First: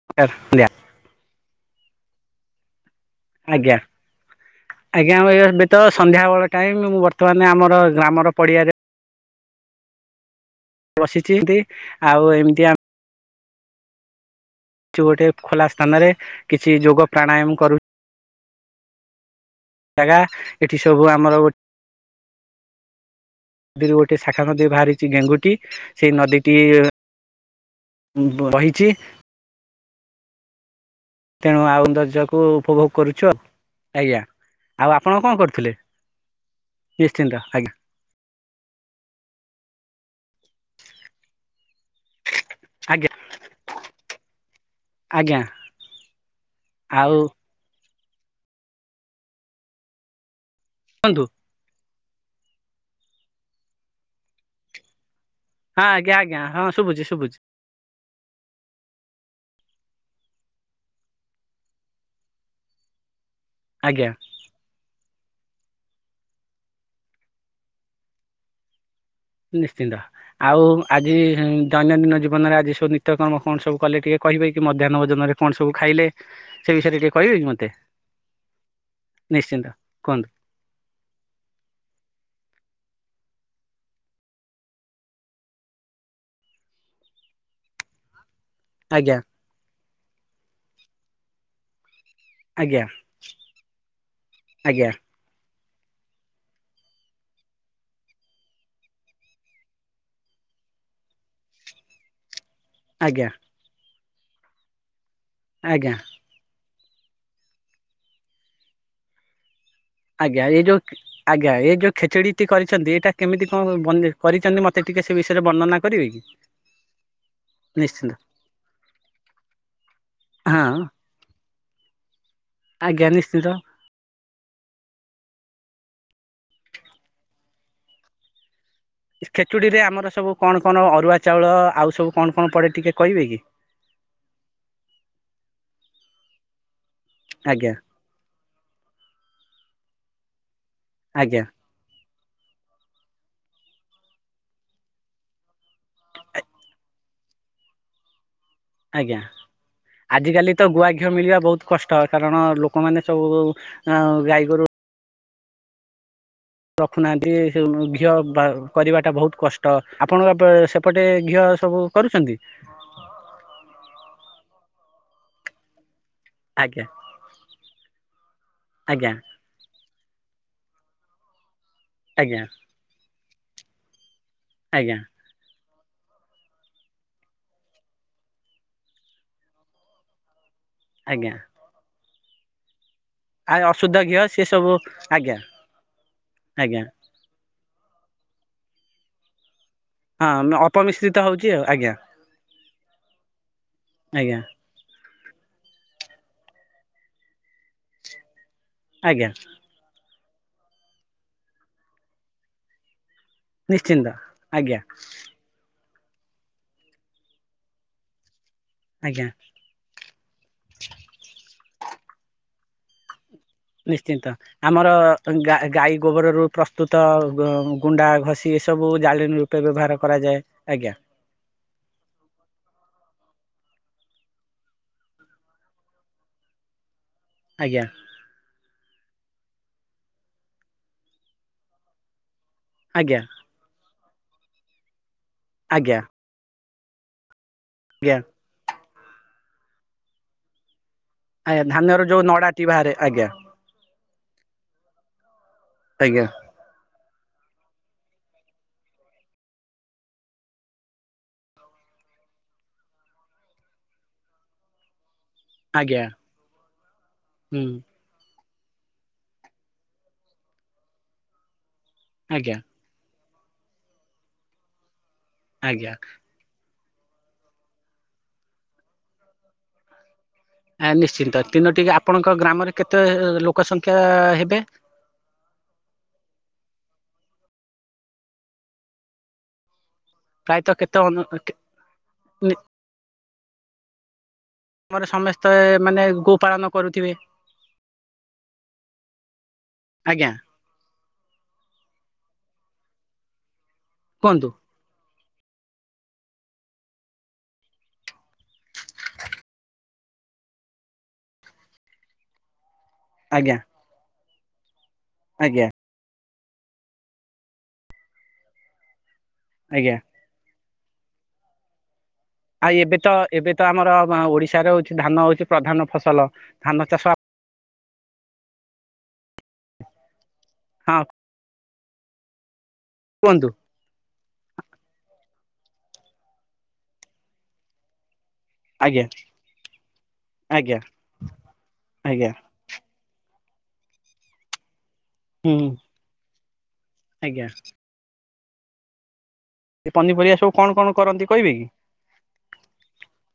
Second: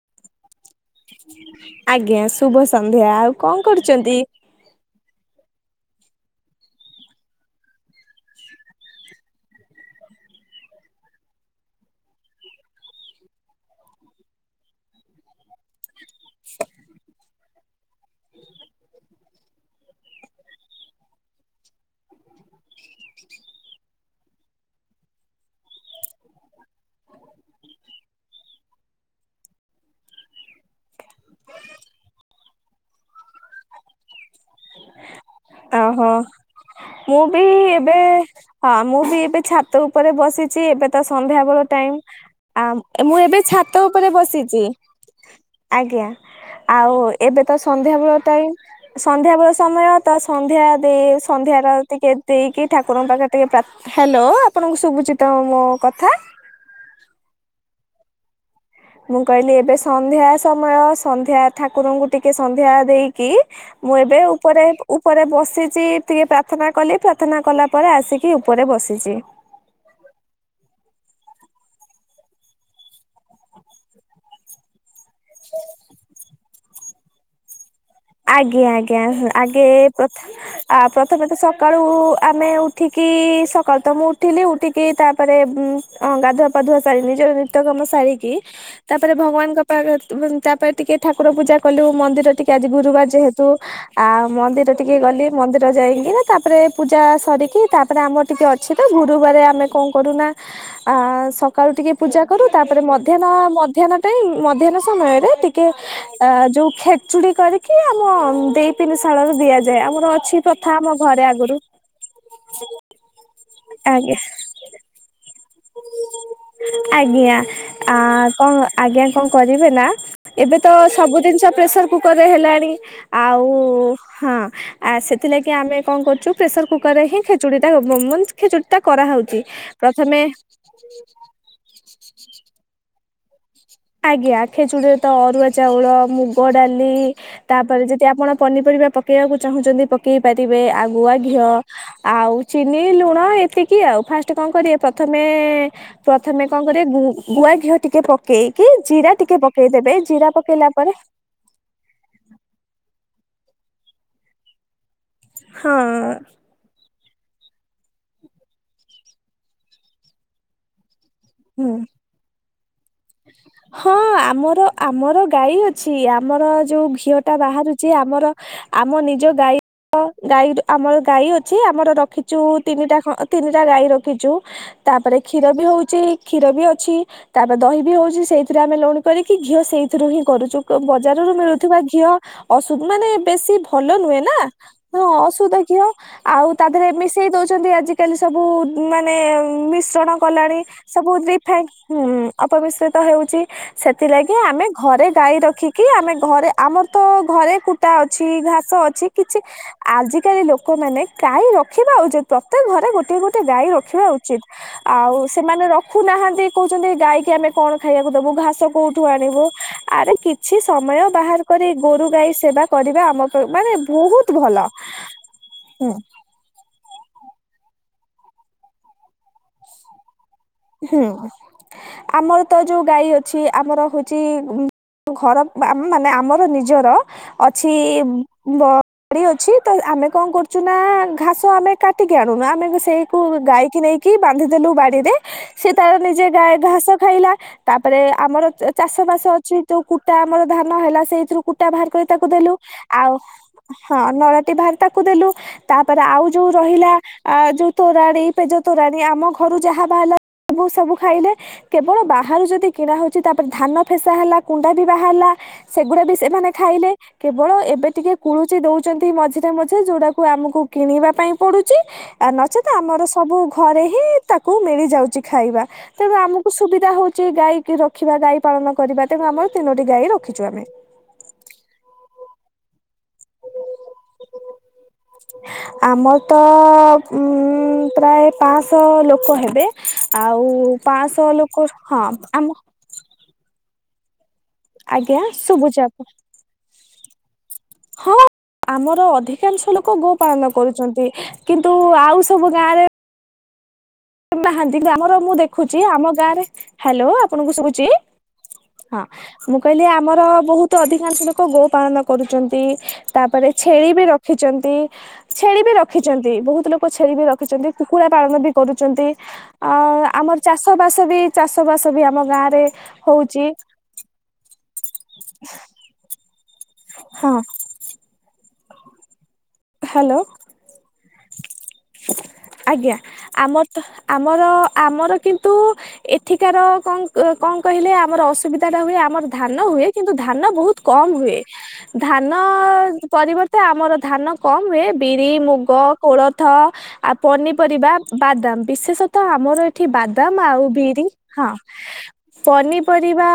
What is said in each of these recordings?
[unintelligible] ଆଜ୍ଞା ଶୁଭ ସନ୍ଧ୍ୟା ଆଉ କଣ କରୁଛନ୍ତି? ଆଜ୍ଞା [unintelligible] ଏବେ ତ ସନ୍ଧ୍ୟା ବେଳ ଟାଇମ ମୁଁ ବର୍ତ୍ତମାନେ ଆମର ଗ୍ରାମର ପଡ଼ିଆରେ ବସିଛି [inaudible] ତି ଆଉ ଏମିତି ଆ ଚୁ ଗୋଟେ ଖୋଲା ସ୍ଥାନରେ କିଛି ଯୋଗ ପ୍ରାଣୟାମ କରୁ [unintelligible] ଜାଗା ଏଠି ସବୁ ଆମର ଗୋ ଦୀରୁ ଗୋଟେ ଶାଖା ନଦୀ ବାହାରିଛି ଗେଙ୍ଗୁଟି ସେଇ ନଦୀଟି ଉଁ ବହିଛି। ତେଣୁ ଆଉ ଦର୍ଜ କୁ ଉପଭୋଗ କରୁଛୁ ଆଜ୍ଞା ଆଉ ଆପଣ କଣ କରୁୁ ତ ହୋ ମୁଁ ବି ଆଜ୍ଞା ଏବେ ହଁ ମୁଁ ବି ଏବେ ଛାତ ଉପରେ ବସିଛି ଏବେ ତ ସନ୍ଧ୍ୟା ବେଳ ଟାଇମ। ଆମ୍ ଆଜ୍ଞା ମୁଁ ଏବେ ଛାତ ଉପରେ ବସିଛି। ଆଜ୍ଞା। ଆଜ୍ଞା ଆଉ ଏବେ ତ ସନ୍ଧ୍ୟାବେଳ ଟାଇମ ସନ୍ଧ୍ୟାବେଳ ସମୟ ତ ସନ୍ଧ୍ୟା ଦେ କୁହନ୍ତୁ ସନ୍ଧ୍ୟାର ଟିକେ ଦେଇକି ଠାକୁରଙ୍କ ପାଖରେ ଟିକିେ ହ୍ୟାଲୋ ଆପଣଙ୍କୁ ସୁଭୁଚିତ ମୋ ହଁ କଥା ଆଜ୍ଞା ଆଜ୍ଞା ହଁ ଶୁଭୁଛି ଶୁଭୁଛି ମୁଁ କହିଲି ଏବେ ସନ୍ଧ୍ୟା ସମୟ ସନ୍ଧ୍ୟା ଠାକୁରଙ୍କୁ ଟିକେ ସନ୍ଧ୍ୟା ଦେଇକି ମୁଁ ଆଜ୍ଞା ଏବେ ଉପରେ ଉପରେ ବସିଛି ଟିକେ ପ୍ରାର୍ଥନା କଲି ପ୍ରାର୍ଥନା କଲା ପରେ ଆସିକି ଉପରେ ବସିଛି ନିଶ୍ଚିନ୍ନ୍ତ ଆଉ ଆଜି ଦୈନନ୍ଦିନ ଜୀବନରେ ଆଜି ସବୁ ନିତ୍ୟକର୍ମ କଣ ସବୁ କଲେ ଟିକେ କହିବେ କି ମଧ୍ୟାହ୍ନ ଜନରେ କଣ ସବୁ ଖାଇଲେ ସେ ବିଷୟରେ ଟିକେ କହିବେ କି ମତେ? ଆଜ୍ଞା ଆଜ୍ଞା ଆଗେ ନିଶ୍ଚିନ୍ତ ପ୍ରଥ କୁହନ୍ତୁ। ଆ ପ୍ରଥମେ ତ ସକାଳୁ ଆମେ ଉଠିକି ସକାଳୁ ତ ମୁଁ ଉଠିଲି ଉଠିକି ତାପରେ ହଁ ଗାଧୁଆ ପାଧୁଆ ଶାରିଲି ନିଜର ନିତ୍ୟକମ ଶାଢୀ କି ତାପରେ ଆଜ୍ଞା ଭଗବାନଙ୍କ ପା ତାପରେ ଟିକେ ଠାକୁର ପୂଜା କଲୁ ମନ୍ଦିର ଟିକେ ଆଜ୍ଞା ଗୁରୁବାର ଯେହେତୁ ଆ ମନ୍ଦିର ଆଜ୍ଞା ଟିକେ ଗଲି ମନ୍ଦିର ଯାଇକି ନା ତାପରେ ପୂଜା ସରିକି ତାପରେ ଆମର ଟିକେ ଅଛି ତ ଗୁରୁବାର ଆମେ କଣ କରୁନା ଆ ସକାଳୁ ଟିକେ ପୂଜା କରୁ ତାପରେ ମଧ୍ୟାହ୍ନ ଆଜ୍ଞା ମଧ୍ୟାହ୍ନ ଟାଇ ମଧ୍ୟାହ୍ନ ସମୟରେ ଟିକେ ଆଜ୍ଞା ଆ ଯୋଉ ଖେଚୁଡି କରିକି ଆମ ଦେଇ ପିନିଶାଳରେ ଦିଆଯାଏ ଆମ ଅଛି ଆଜ୍ଞା ଏ ପ୍ରଥା ଯୋଉ ଘରେ ଆଜ୍ଞା ଆଗରୁ ଏ ଯୋଉ ଖେଚେଡି ଟି କରିଛନ୍ତି ଏଇଟା କେମିତି କଣ ବନି ଆଜ୍ଞା କରିଛନ୍ତି ମତେ ମତେ ଟିକେ ସେ ବିଷୟରେ ବର୍ଣ୍ଣନା କରିବେ କି ଆଜ୍ଞା ଆ ନିଶ୍ଚିନ୍ତ କଣ ଆଜ୍ଞା କଣ କରିବେ ନା ଏବେ ତ ହଁ ସବୁ ଜିନିଷ ପ୍ରେସର କୁକର ରେ ହେଲାଣି ଆଜ୍ଞା ନିଶ୍ଚିନ୍ତ। ଆଉ ହଁ ଆ ସେଥିଲାଗି ଆମେ କଣ କରୁଛୁ ପ୍ରେସର କୁକର ରେ ହିଁ ଖେଚୁଡ଼ିଟା ଖିଚୁଡ଼ି ଟା କରାହେଉଛି ଖେଚୁଡିରେ ଆମର ପ୍ରଥମେ ସବୁ କଣ କଣ ଅରୁଆ ଚାଉଳ ଆଉ ସବୁ କଣ କଣ ପଡ଼େ ଟି କେ କହିବେ କି ଆଜ୍ଞା ଖେଚୁଡ଼ିରେ ତ ଅରୁଆ ଚାଉଳ ମୁଗ ଡାଲି ଆଜ୍ଞା ତାପରେ ଯେ ସେ ଆପଣ ପନିପରିବା ପକାଇବାକୁ ଚାହୁଁଛନ୍ତି ପକାଇ ପାରିବେ ଆଗୁଆ ଆଜ୍ଞା ଘିଅ ଆଉ ଚିନି ଲୁଣ ଏତିକି ଆଉ ଫାଷ୍ଟ କଣ କରିବେ ପ୍ରଥମେ ପ୍ରଥମେ କଣ କରିବେ ଗୁ ଗୁଆ ଘିଅ ଟିକେ ପକେଇ କି ଜିରା ଆଜ୍ଞା। ଟିକେ ପକେଇଦେବେ ଜିରା ଆଜିକାଲି ତ ପକେଇଲା ଗୁଆ ପରେ ଘିଅ ମିଳିବା ବହୁତ କଷ୍ଟ କାରଣ ଲୋକମାନେ ସବୁ ଅ ଗାଈ ଗୋରୁ ହଁ ରଖୁନାହାନ୍ତି ଘିଅ କରିବାଟା ବହୁତ କଷ୍ଟ ଆପଣଙ୍କ ପ ସେ ପଟେ ଘିଅ ହୁଁ ସବୁ କରୁଛନ୍ତି ହଁ ଆମର ଆମର ଗାଈ ଅଛି ଛି ଆମର ଆଜ୍ଞା ଯୋଉ ଘିଅ ଟା ବାହାରୁଛି ଆମର ଆମ ଆଜ୍ଞା ନିଜ ଗାଈ ହ ଗାଈ ଆମର ଗାଈ ଅଛି ଆମର ରଖିଛୁ ଆଜ୍ଞା ତିନିଟା ତିନିଟା ଗାଈ ରଖିଛୁ ଆଜ୍ଞା ତାପରେ କ୍ଷୀର ବି ହଉଛି କ୍ଷୀର ବି ଅଛି ତାପରେ ଦହି ବି ହଉଛି ସେଇଥିରେ ଆମେ ଲହୁଣି କରିକି ଘିଅ ସେଇଥିରୁ ହି କରୁ ବଜାରରୁ ଆଜ୍ଞା ମିଳୁ ଥିବା ଘିଅ ଅସୁ ମାନେ। ବେଶୀ ଆ ଅଶୁଦ୍ଧ ଭଲ ଘିଅ ନୁହେଁ ନା ସେ ସବୁ ହଁ ଆଜ୍ଞା ଅଶୁଧ ଘିଅ ଆଉ ତା ଆଜ୍ଞା ଦେହରେ ମିସ। ସେ ଦଉଛନ୍ତି ଆଜିକାଲି ସବୁ ମାନେମିସ। ଚଣ ହଁ କଲାଣି ସବୁ ଅପମିଶ୍ରିତ ହଉଛି ଆଉ ରିଫାଇନେ ଆଜ୍ଞା ଅପବିଶ୍ରିତ ହେଉଛି ସେଥିଲାଗି ଆଜ୍ଞା ଆମେ। ଘରେ ଗାଈ ରଖିକି ଆମେ ଘରେ ଆମର ତ ଘରେ କୁଟା ଅଛି ଘାସ ଅଛି। ଆଜ୍ଞା କିଛି ଆଜିକାଲି ଲୋକମାନେ ଗାଇ ରଖିବା ଉଚିତ। ପ୍ରତ୍ୟକ ଘରେ ଗୋଟେ ଗୋଟେ। ତେ ଗାଈ ରଖିବା ନିଶ୍ଚିନ୍ତ ଉଚିତ ଆଜ୍ଞା ଆଉ। ସେମାନେ ରଖୁନାହାନ୍ତି କହୁଚନ୍ତି ଗାଈକି ଆମେ କଣ ଖାଇବାକୁ ଦବୁ ଘାସ କଉଠୁ ଆଜ୍ଞା ଆଣିବୁ ଆରେ କିଛି ସମୟ ବାହାର କରି ଗୋରୁ ଗାଈ ସେବା କରିବା ଆମ ମାନେ ବହୁତ ନିଶ୍ଚିନ୍ତ ଭଲ ଆମର ଗା- ହୁଁ ଗାଈ ଗୋବରରୁ ପ୍ରସ୍ ସ୍ତୁତ ଗୁଣ୍ଡା ଘଷି ଏସବୁ ଜାଳିଣୀ ରୂପେ ବ୍ୟବହାର କରାଯାଏ। ଆଜ୍ଞା ହୁଁ ଆମର ତ ଯଉ ଗାଈ ଅଛି ଆମର ହଉଚି ଘର ଆ-ମାନେ ଆମର ନିଜର ଅଛି ଆଜ୍ଞା ବ ବାଡି ଅଛି ତ ଆମେ କଣ କରୁଚୁ ନା ଘାସ ଆମେ କାଟିକି ଆଣୁନୁ ଆମେ ସେଇ ଆଜ୍ଞା କୁ ଗାଈକି ନେଇକି ବାନ୍ଧିଦେଲୁ ବାଡିରେ ସେ ତାର ଆଜ୍ଞା ନିଜେ ଗାଈ ଘାସ ଖାଇଲା ତାପରେ ଆଜ୍ଞା ଆମର ଏ ଚାଷ ବାସ ଅଛି ଯଉ କୁଟା ଆମର ଧାନ ହେଲା ସେଇଥିରୁ ଆଜ୍ଞା କୁଟା ବାହାର ଧାନର କରି ଯୋଉ ତାକୁ ଦେଲୁ ନଡାଟି ବାହାରେ ଆଉ ଆଜ୍ଞା ହଁ ନଡାଟି ବାହାରି ତାକୁ ଦେଲୁ ତାପରେ ଆଜ୍ଞା ଆଉ ଯଉ ରହିଲା ଆ ଯଉ ତୋରାଣି ପେଜ ତୋରାଣୀ ଆମ ଘରୁ ଯାହା ବାହାରିଲା ସବୁ -ସବୁ ଖାଇଲେ। କେବଳ ବାହାରୁ ଯଦି କିଣା ହଉଚି ତାପରେ ଧାନ ଫେସା ହେଲା କୁଣ୍ଡା ବି ବାହାରିଲା ସେଗୁଡା ଆଜ୍ଞା ବି ସେମାନେ ଖାଇଲେ କେବଳ ହୁଁ ଏବେ ଟିକେ କୁଳୁଚି ଦଉଚନ୍ତି ମଝିରେ ମଝିରେ ଯଉଟାକୁ ଆମକୁ କିଣିବା ପାଇଁ ପଡୁଚି ଆ ଆଜ୍ଞା ନଚେତ ଆମର ସବୁ ଘରେ ହିଁ ତାକୁ ମିଳି ଯାଉଚି ଖାଇବା ଆଜ୍ଞା ତେଣୁ ଆମକୁ ସୁବିଧା ହଉଚି ଗାଈକି ରଖିବା ଗାଈ ପାଳନ କରିବା ତେଣୁ ଆମର ତିନୋଟି ଗାଈ ରଖିଚୁ ଆମେ। ନିଶ୍ଚିନ୍ତ ତିନୋଟି- ଆପଣଙ୍କ ଗ୍ରାମରେ କେତେ ଲୋକ ସଂଖ୍ୟା ହେବେ? ଆମର ତ ଉଁ- ପ୍ରାୟେ ପାଁଅଶ ଲୋକ ହେବେ। ଆଉ ପ୍ରାୟତଃ କେତେ ଅନୁ ପାଁଅଶ ଲୋକ ହଁ ଆମ ତମର ଆଜ୍ଞା ସମସ୍ତେ ଶୁଭୁଛି ଆପଣ ମାନେ ଗୋ ପାାଳନ କରୁଥିବେ? ହଁ ଆମର ଅଧିକାଂଶ ଲୋକ ଆଜ୍ଞା ଗୋପାଳନ କରୁଚନ୍ତି କିନ୍ତୁ ଆଉ ସବୁ ଗାଁ ରେ କୁହନ୍ତୁ ନାହାନ୍ତି ଗ୍ରାମର ମୁଁ ଦେଖୁଚି ଆମ ଗାଁରେ- ହାଲୋ ଆପଣଙ୍କୁ ଶୁବୁଚି? ହଁ- ମୁଁ କହିଲି ଆମର ବହୁତୁ ଅଧିକାଂଶ ଲୋକ ଗୋ ପାଳନ କରୁଚନ୍ତି। ତାପରେ ଆଜ୍ଞା ଛେଳି ବି ରଖିଚନ୍ତି ଛେଳି ଆଜ୍ଞା ବି ରଖ୍ ରଖିଚନ୍ତି ବହୁତ୍ ଲୋକ ଛେଳି ବିି ରଖିଚନ୍ତି କୁକୁଡା ପାଳନ ବି କରୁଚନ୍ତି ଆଜ୍ଞା ଆ-ଆମର ଚାଷ ବାସ ବି ଚାଷ ବାସ ବି ଆମ ଗାଁରେ ଆଉ ଏବେ ତ ଏବେ ତ ଆମର ଓଡିଶାରେ ହଉଚି ଧାନ ହଉଚି ପ୍ରଧାନ ଫସଲ ଧାନ ଚାଷ ହଁ। ହାଲୋ। ହଁ। ଆଜ୍ଞା କୁହନ୍ତୁ ଆମର୍ ଆମର- ଆମର କିନ୍ତୁ ଏଠିକାର କଣ୍-କଣ୍ କହିଲେ ଆମର ଅସୁବିଧ୍ ବିଧା ହୁଏ ଆଜ୍ଞା ଆମର ଧାନ ହୁଏ କିନ୍ତୁ ଧାନ ଆଜ୍ଞା ବହୁତ୍ କମ୍ ହୁଏ ଧାନ ଆଜ୍ଞା ପରିବର୍ତ୍ତେ ତେ ଆମର ଧାନ କମ୍ ହୁଏ ବିରି, ହୁଁ ମୁଗ, କୋଳଥ, ଆଉ ଆଜ୍ଞା ପନିପରିବା ବାଦାମ୍ ବିଶେଷତଃ ଆମର ଏଠି ପନିପରିବା ବାଦାମ୍ ସବୁ ଆଉ କଣ କଣ ବିରି କରନ୍ତି କହିବେ ହଁ- କି ପନିପରିବା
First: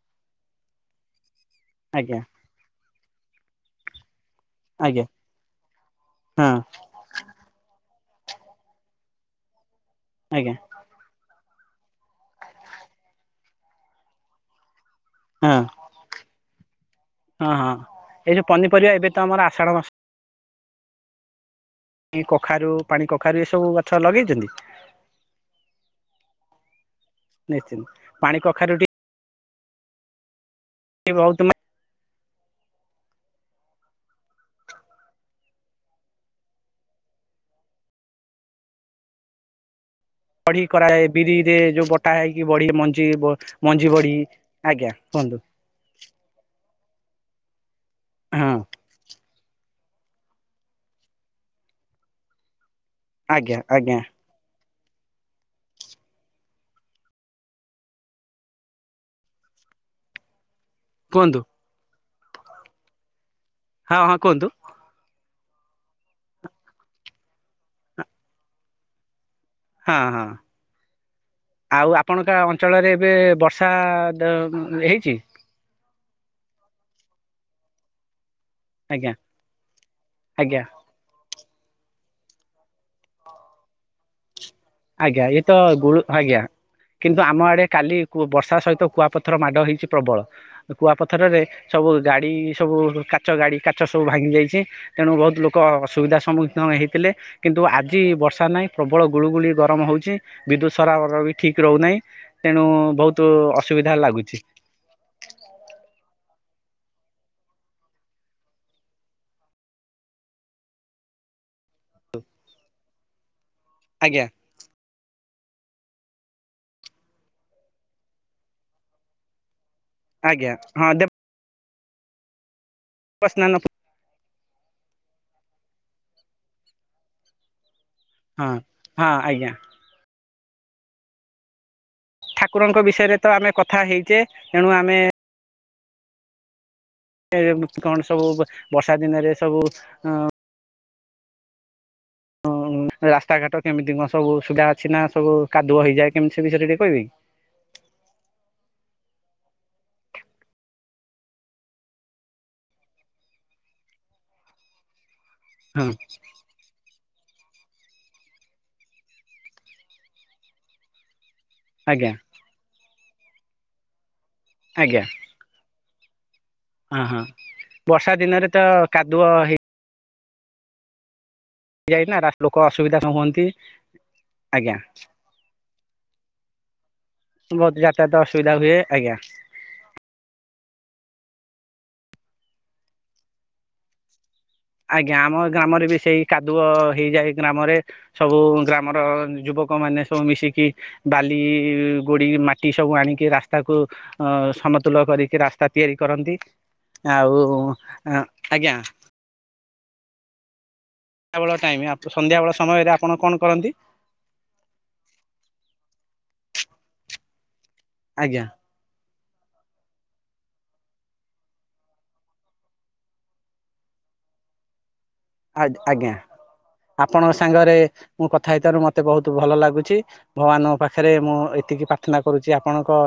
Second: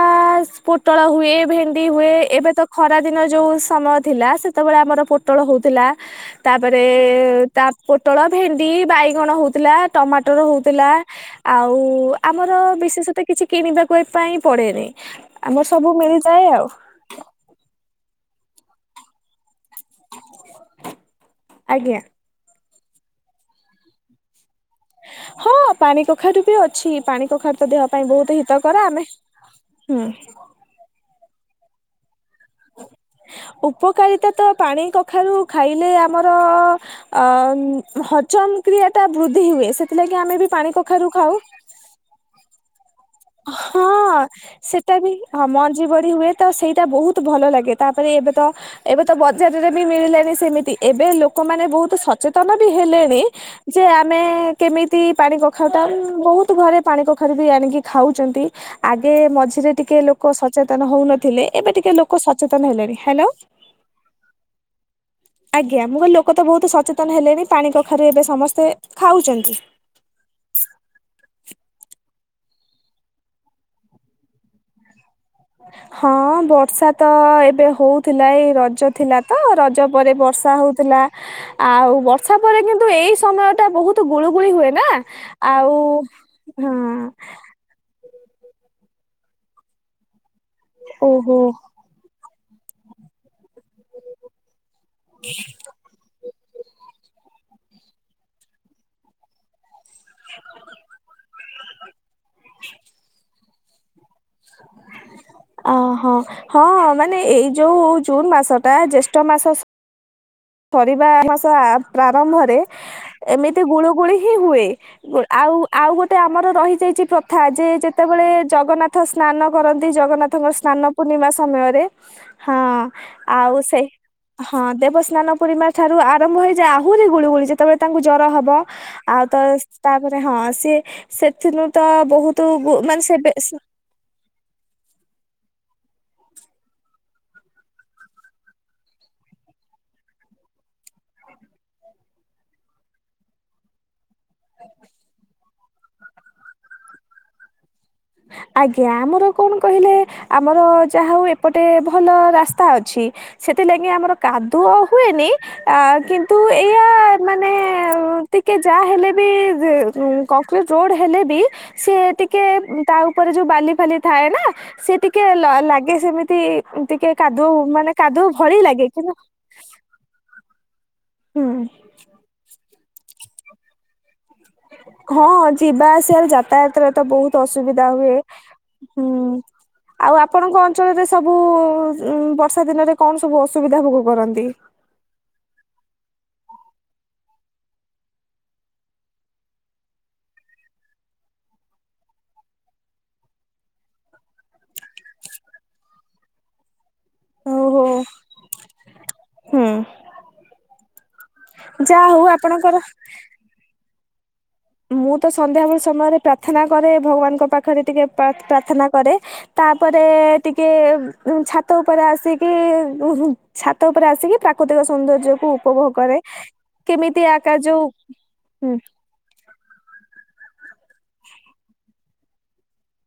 ପୋଟଳ ହୁଏ ଭେଣ୍ଡି ହୁଏ ଆଜ୍ଞା ଏବେ ତ ଖରାଦିନରେ ଯଉ ସମୟ ଥିଲା ସେତେବଳେ ଆମର ଆଜ୍ଞା ପୋଟଳ ହଉଥିଲା ହଁ ତାପରେ ତା ପୋଟଳ, ଭେଣ୍ଡି, ବାଇଗଣ, ହଉଥିଲା ଟମାଟର ଆଜ୍ଞା ହଉଥିଲା। ଆଉ ଆମର ବିଶେଷତଃ କିଛି କିଣିବାକୁ ହେଇଥିପାଇଁ ପଡେନି। ହଁ ଆମର ସବୁ ମିଳିଯାଏ ଆଉ। ହଁ -ହଁ ଏଇ ଯଉ ପନିପରିବା ଏବେ ତ ଆମର ଆଷାଢ ମାସ ଆଜ୍ଞା। କଖାରୁ, ପାଣି କଖାରୁ ଏ ସବୁ ଗଛ ଲଗେଇଚନ୍ତି? ହଁ ପାଣି କଖାରୁୁ ବି ଅଛି, ପାଣି କଖାରୁ ତ ନିଶ୍ଚିନ୍ତ। ଦେହ ପାଇଁ ପାଣି ବହୁତ କଖାରୁ ହିତକର ଆମେ ହୁଁ। ବହୁତ ଉପକାରିତା ତ ପାଣି କଖାରୁ ଖାଇଲେ ଆମର ଅ ହଜମ କ୍ରିୟା ଟା ବୃଦ୍ଧି ହୁଏ ସେଥିଲାଗି ଆମେ ବି ପାଣି କଖାରୁ ଖାଉ। ଏ ଯୋଉ ବଟା ହେଇକି ବଡି ମଞ୍ଜି ମଞ୍ଜି ବଢି ହଁ ଆଜ୍ଞା ସେଟା ବି। କୁହନ୍ତୁ ହଁ ମଞ୍ଜି ବଡି ହୁଏ। ତ ସେଇଟା ବହୁତୁ ଭଲ ଲାଗେ, ତାପରେ ଏବେ ତ ହଁ ଏବେ ତ ବଜାରରେ ମିଳିଲାଣି ସେମିତି, ଏବେ ଲୋକମାନେ ବହୁତୁ ସଚେତନ ବି ହେଲେଣି ଆଜ୍ଞା ଯେ ଆଜ୍ଞା ଆମେ କେମିତି ପାଣି କଖାରୁଟା, ବହୁତୁ ଘରେ ପାଣି କଖାରୁ ବି ଆଣିକି ଖାଉଚନ୍ତି, ଆଗେ ମଝିରେ ଟିକେ ଲୋକ ସଚେତନ କୁହନ୍ତୁ ହଉନଥିଲେ ଏବେ ଟିକେ ଲୋକ ସଚେତନ ହେଲେଣିି। ହ୍ୟାଲୋ। ହଁ ହଁ କୁହନ୍ତୁ। ହ [inaudible] ଆଜ୍ଞା, ମୁଁ କହିଲି ଲୋକ ତ ବହୁତୁ ସଚେତନ ହେଲେଣି ପାଣି କଖାରୁ ଏବେ ସମସ୍ତେ ଖାଉଚନ୍ତି। ହଁ ହଁ। ଆଉ ଆପଣଙ୍କ ଅଞ୍ଚଳରେ ଏବେ ବର୍ଷା ହେଇଚି? ହଁ ବର୍ଷା ତ ଏବେ ହଉଥିଲା ଏଇ ରଜ ରଜ ଆଜ୍ଞା ଥିଲା ତ ରଜ ପରେ ବର୍ଷା ଆଜ୍ଞା ହଉଥିଲା। ଆଉ ବର୍ଷା ପରେ କିନ୍ତୁ ଏଇ ସମୟ ଟା ବହୁତୁ ଗୁଳୁଗୁଳି ହୁଏ। ନା। ଆଜ୍ଞା ଇଏ ତ ଆଉ ଗୁଳୁ ଆଜ୍ଞା ହଁ କିନ୍ତୁ ଆମ ଆଡେ କାଲି ବର୍ଷା ସହିତ କୁଆପଥର ମାଡ଼ ହେଇଚି ପ୍ରବଳ। ଓହୋ। କୁଆପଥରରେ ସବୁ ଗାଡ଼ି ସବୁ କାଚ ଗାଡ଼ି କାଚ ସବୁ ଭାଙ୍ଗି ଯାଇଚି ତେଣୁ ବହୁତ୍ ଲୋକ ସୁବିଧା ସମ୍ମୁଖୀନ ହେଇଥିଲେ କିନ୍ତୁ ଆଜି ବର୍ଷା ନାହିଁ ପ୍ରବଳ ଗୁଳୁଗୁଳି ଗର ଗରମ ହଉଚି, ବିଦ୍ୟୁତ ସରାବର ବି ଠିକ୍ ରହୁନାହିଁ ତେଣୁ ବହୁତୁ ଅସୁବିଧା ଲାଗୁଚି। ହ [inaudible] ଅହଁ, ହଁ ମାନେ ଏଇ ଯୋଉ ଜୁନ୍ ମାସଟା ଜ୍ୟେଷ୍ଠ ମାସ ସରିବା ମାସ ପ୍ରାରମ୍ଭରେ ଏମିତି ଗୁଳୁ ଗୁଳି ଆଜ୍ଞା ହିଁ ହୁଏ। ଆଉ ଆଉ ଗୋଟେ ଆମର ରହିଯାଇଚି ପ୍ରଥା ଯେ ଯେତେବେଳେ ଜଗନ୍ନାଥ ସ୍ନାନ କରନ୍ତି ଜଗନ୍ନାଥଙ୍କ ଆଜ୍ଞା ସ୍ନାନ ହଁ ପୂର୍ଣ୍ଣିମା ସମୟରେ ହଁ ଦେବସ୍ନାନ ଆଉ ସେ, ହଁ ଦେବସ୍ନାନ ପୂର୍ଣ୍ଣିମା ଠାରୁ ଆରମ୍ଭ ହେଇଯାଏ ଆହୁରି ଗୁଳୁଗୁଳି ଯେତେବେଳେ ତାଙ୍କୁ ଜ୍ଵର ହବ ହଁ ହଁ ଆଉ ତ ଆଜ୍ଞା ତାପରେ ହଁ ସିଏ ସେଥିନୁ ତ ବହୁତ୍ ଠାକୁରଙ୍କ ବିଷୟରେ ତ ଆମେ କଥା ହେଇଚେ ତେଣୁ ଆମେ ଏ କଣ ସବୁ ବର୍ଷା ଦିନେରେ ସବୁ ହଁ ରାସ୍ତାଘାଟ କେମିତି କଣ ସବୁ ସୁବିଧା ଅଛି ନା ସବୁ କାଦୁଅ ହେଇଯାଏ କେମିତି ସେ ବିଷୟରେ ଟିକେ କହିବେ କି? ଆଜ୍ଞା, ଆମର କଣ କହିଲେ ଆମର ଯାହା ହେଉ ଏପଟେ ଭଲ ରାସ୍ତା ଅଛି। ସେଥିଲାଗି ଆମର କାଦୁଅ ହୁଏନି ଆ ହଁ କିନ୍ତୁ ଏଇଆ ମାନେ ଟିକେ ଯାହା ହେଲେ ବି କଂକ୍ରିଟରୋଡ ହେଲେ ବି ସେ ଆଜ୍ଞା ଟିକେ ତା ଉପରେ ଯୋଉ ବାଲି ଫାଲି ଥାଏ ନା ସେ ଆଜ୍ଞା ଟିକେ ଲାଗେ ସେମିତି ହଁ ଟିକେ ହଁ କାଦୁଅ, ମାନେ ବର୍ଷା କାଦୁଅ ଦିନରେ ତ ଭଳି ଲାଗେ କିନ୍ତୁ କାଦୁଅ ହୁଁ ଲୋକ ଅସୁବିଧା ନ ହୁଅନ୍ତି। ଆଜ୍ଞା। ହଁ ଯିବା ଆସିଆରେ ଯାତାୟତରେ ତ ବହୁତ୍ ବହୁତ ଅସୁବିଧା ଯାତାୟାତ ହୁଏ। ଅସୁବିଧା ହୁଏ, ଆଜ୍ଞା। ହୁଁ ଆଉ ଆପଣଙ୍କ ଅଞ୍ଚଳରେ ସବୁ ବର୍ଷା ଦିନରେ କଣ ସବୁ ଅସୁବିଧା ଭୋଗ କରନ୍ତି? ଆଜ୍ଞା ଆମ ଗ୍ରାମରେ ବି ସେଇ କାଦୁଅ ହେଇଯାଏ ଗ୍ରାମରେ। ସବୁ ଗ୍ରାମର ଯୁବକ ମାନେ ସବୁ ମିଶିକି ବାଲି, ଗୋଡି, ମାଟି ସବୁ ଆଣିକି ରାସ୍ତାକୁ ଅ ସମତୁଲ କରିକି ରାସ୍ତା ତିଆରି କରନ୍ତି, ଓହୋ ଆଉ ଆଜ୍ଞା ହୁଁ। ସନ୍ଧ୍ୟାବେଳ ଟାଇମ ଯାହା ଆପ ହଉ ସନ୍ଧ୍ୟାବେଳ ଆପଣଙ୍କର ସମୟ ରେ ଆପଣ କଣ କରନ୍ତି? ମୁଁ ତ ସନ୍ଧ୍ୟାବେଳ ସମୟରେ ପ୍ରାର୍ଥନା କରେ ଭଗବାନଙ୍କ ପାଖରେ ଟିକେ ଆଜ୍ଞା ପ୍ରାର୍ଥନା କରେ। ତାପରେ ଟିକେ ଛାତ ଉପରେ ଆସିକି ଉହୁଂ ଛାତ ଉପରେ ଆସିକି ପ୍ରାକୃତିକ ସୌନ୍ଦର୍ଯ୍ୟ କୁ ଆ ଉପଭୋଗ ଆଜ୍ଞା କରେ। କେମିତି ଆପଣଙ୍କ ଆକାର ସାଙ୍ଗରେ ଯୋଉ ମୁଁ କଥା ହୁଁ। ହେଇଥିବାରୁ ମତେ ବହୁତ ଭଲ ଲାଗୁଛି ଭଗବାନଙ୍କ ପାଖରେ ମୁଁ ଏତିକି ପ୍ରାର୍ଥନା କରୁଛି ଆପଣଙ୍କ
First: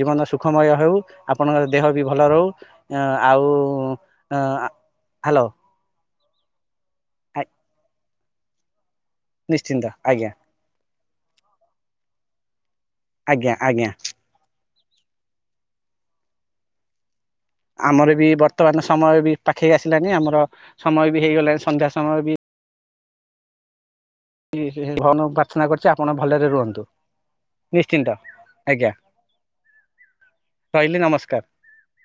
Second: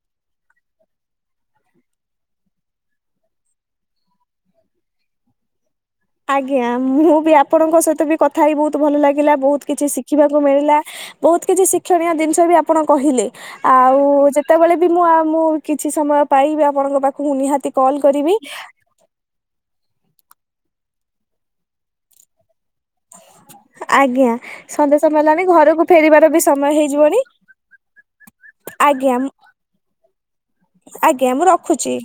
ଜୀବନ ସୁଖମୟ ହଉ, ଆପଣଙ୍କର ଦେହ ବି ଭଲ ରହୁ। ଆଉ ଆ ହ୍ୟାଲୋ। ଆଜ୍ଞା ମୁଁ ବି ଆପଣଙ୍କ ସହିତ ବି କଥା ହେଇ ବହୁତ ଭଲ ଲାଗିଲା ବହୁତ କିଛି ନିଶ୍ଚିନ୍ତ ଆଜ୍ଞା। ଶିଖିବାକୁ ମିଳିଲା। ବହୁତ କିଛି ଶିକ୍ଷଣୀୟ ଜିନିଷ ବି ଆପଣ କହିଲେ ଆଜ୍ଞା ଆଜ୍ଞା ଆଉ ଯେ ଯେତେବେଳେ ବି ମୁଁ ଆଉ ମୁଁ କିଛି ସମୟ ପାଇଵି ଆପଣଙ୍କ ପାଖକୁ ମୁଁ ନିହାତି କଲ୍ ଆମର ବି କରିବି। ବର୍ତ୍ତମାନ ସମୟ ବି ପାଖେଇ ଆସିଲାନି, ଆମର ସମୟ ବି ହେଇଗଲା ସନ୍ଧ୍ୟା ସମୟ ବି। ଆଜ୍ଞା ସନ୍ଧ୍ୟା ସମୟ ଭଗବାନଙ୍କୁ ହେଲାଣି ପ୍ରାର୍ଥନା କରୁଛି ଘରକୁ ଆପଣ ଫେରିବାର ଭଲରେ ବି ସମୟ ରୁହନ୍ତୁ। ହେଇଯିବଣି? ନିଶ୍ଚିନ୍ତ ଆଜ୍ଞା ରହିଲି ନମସ୍କାର। ଖୁଛି।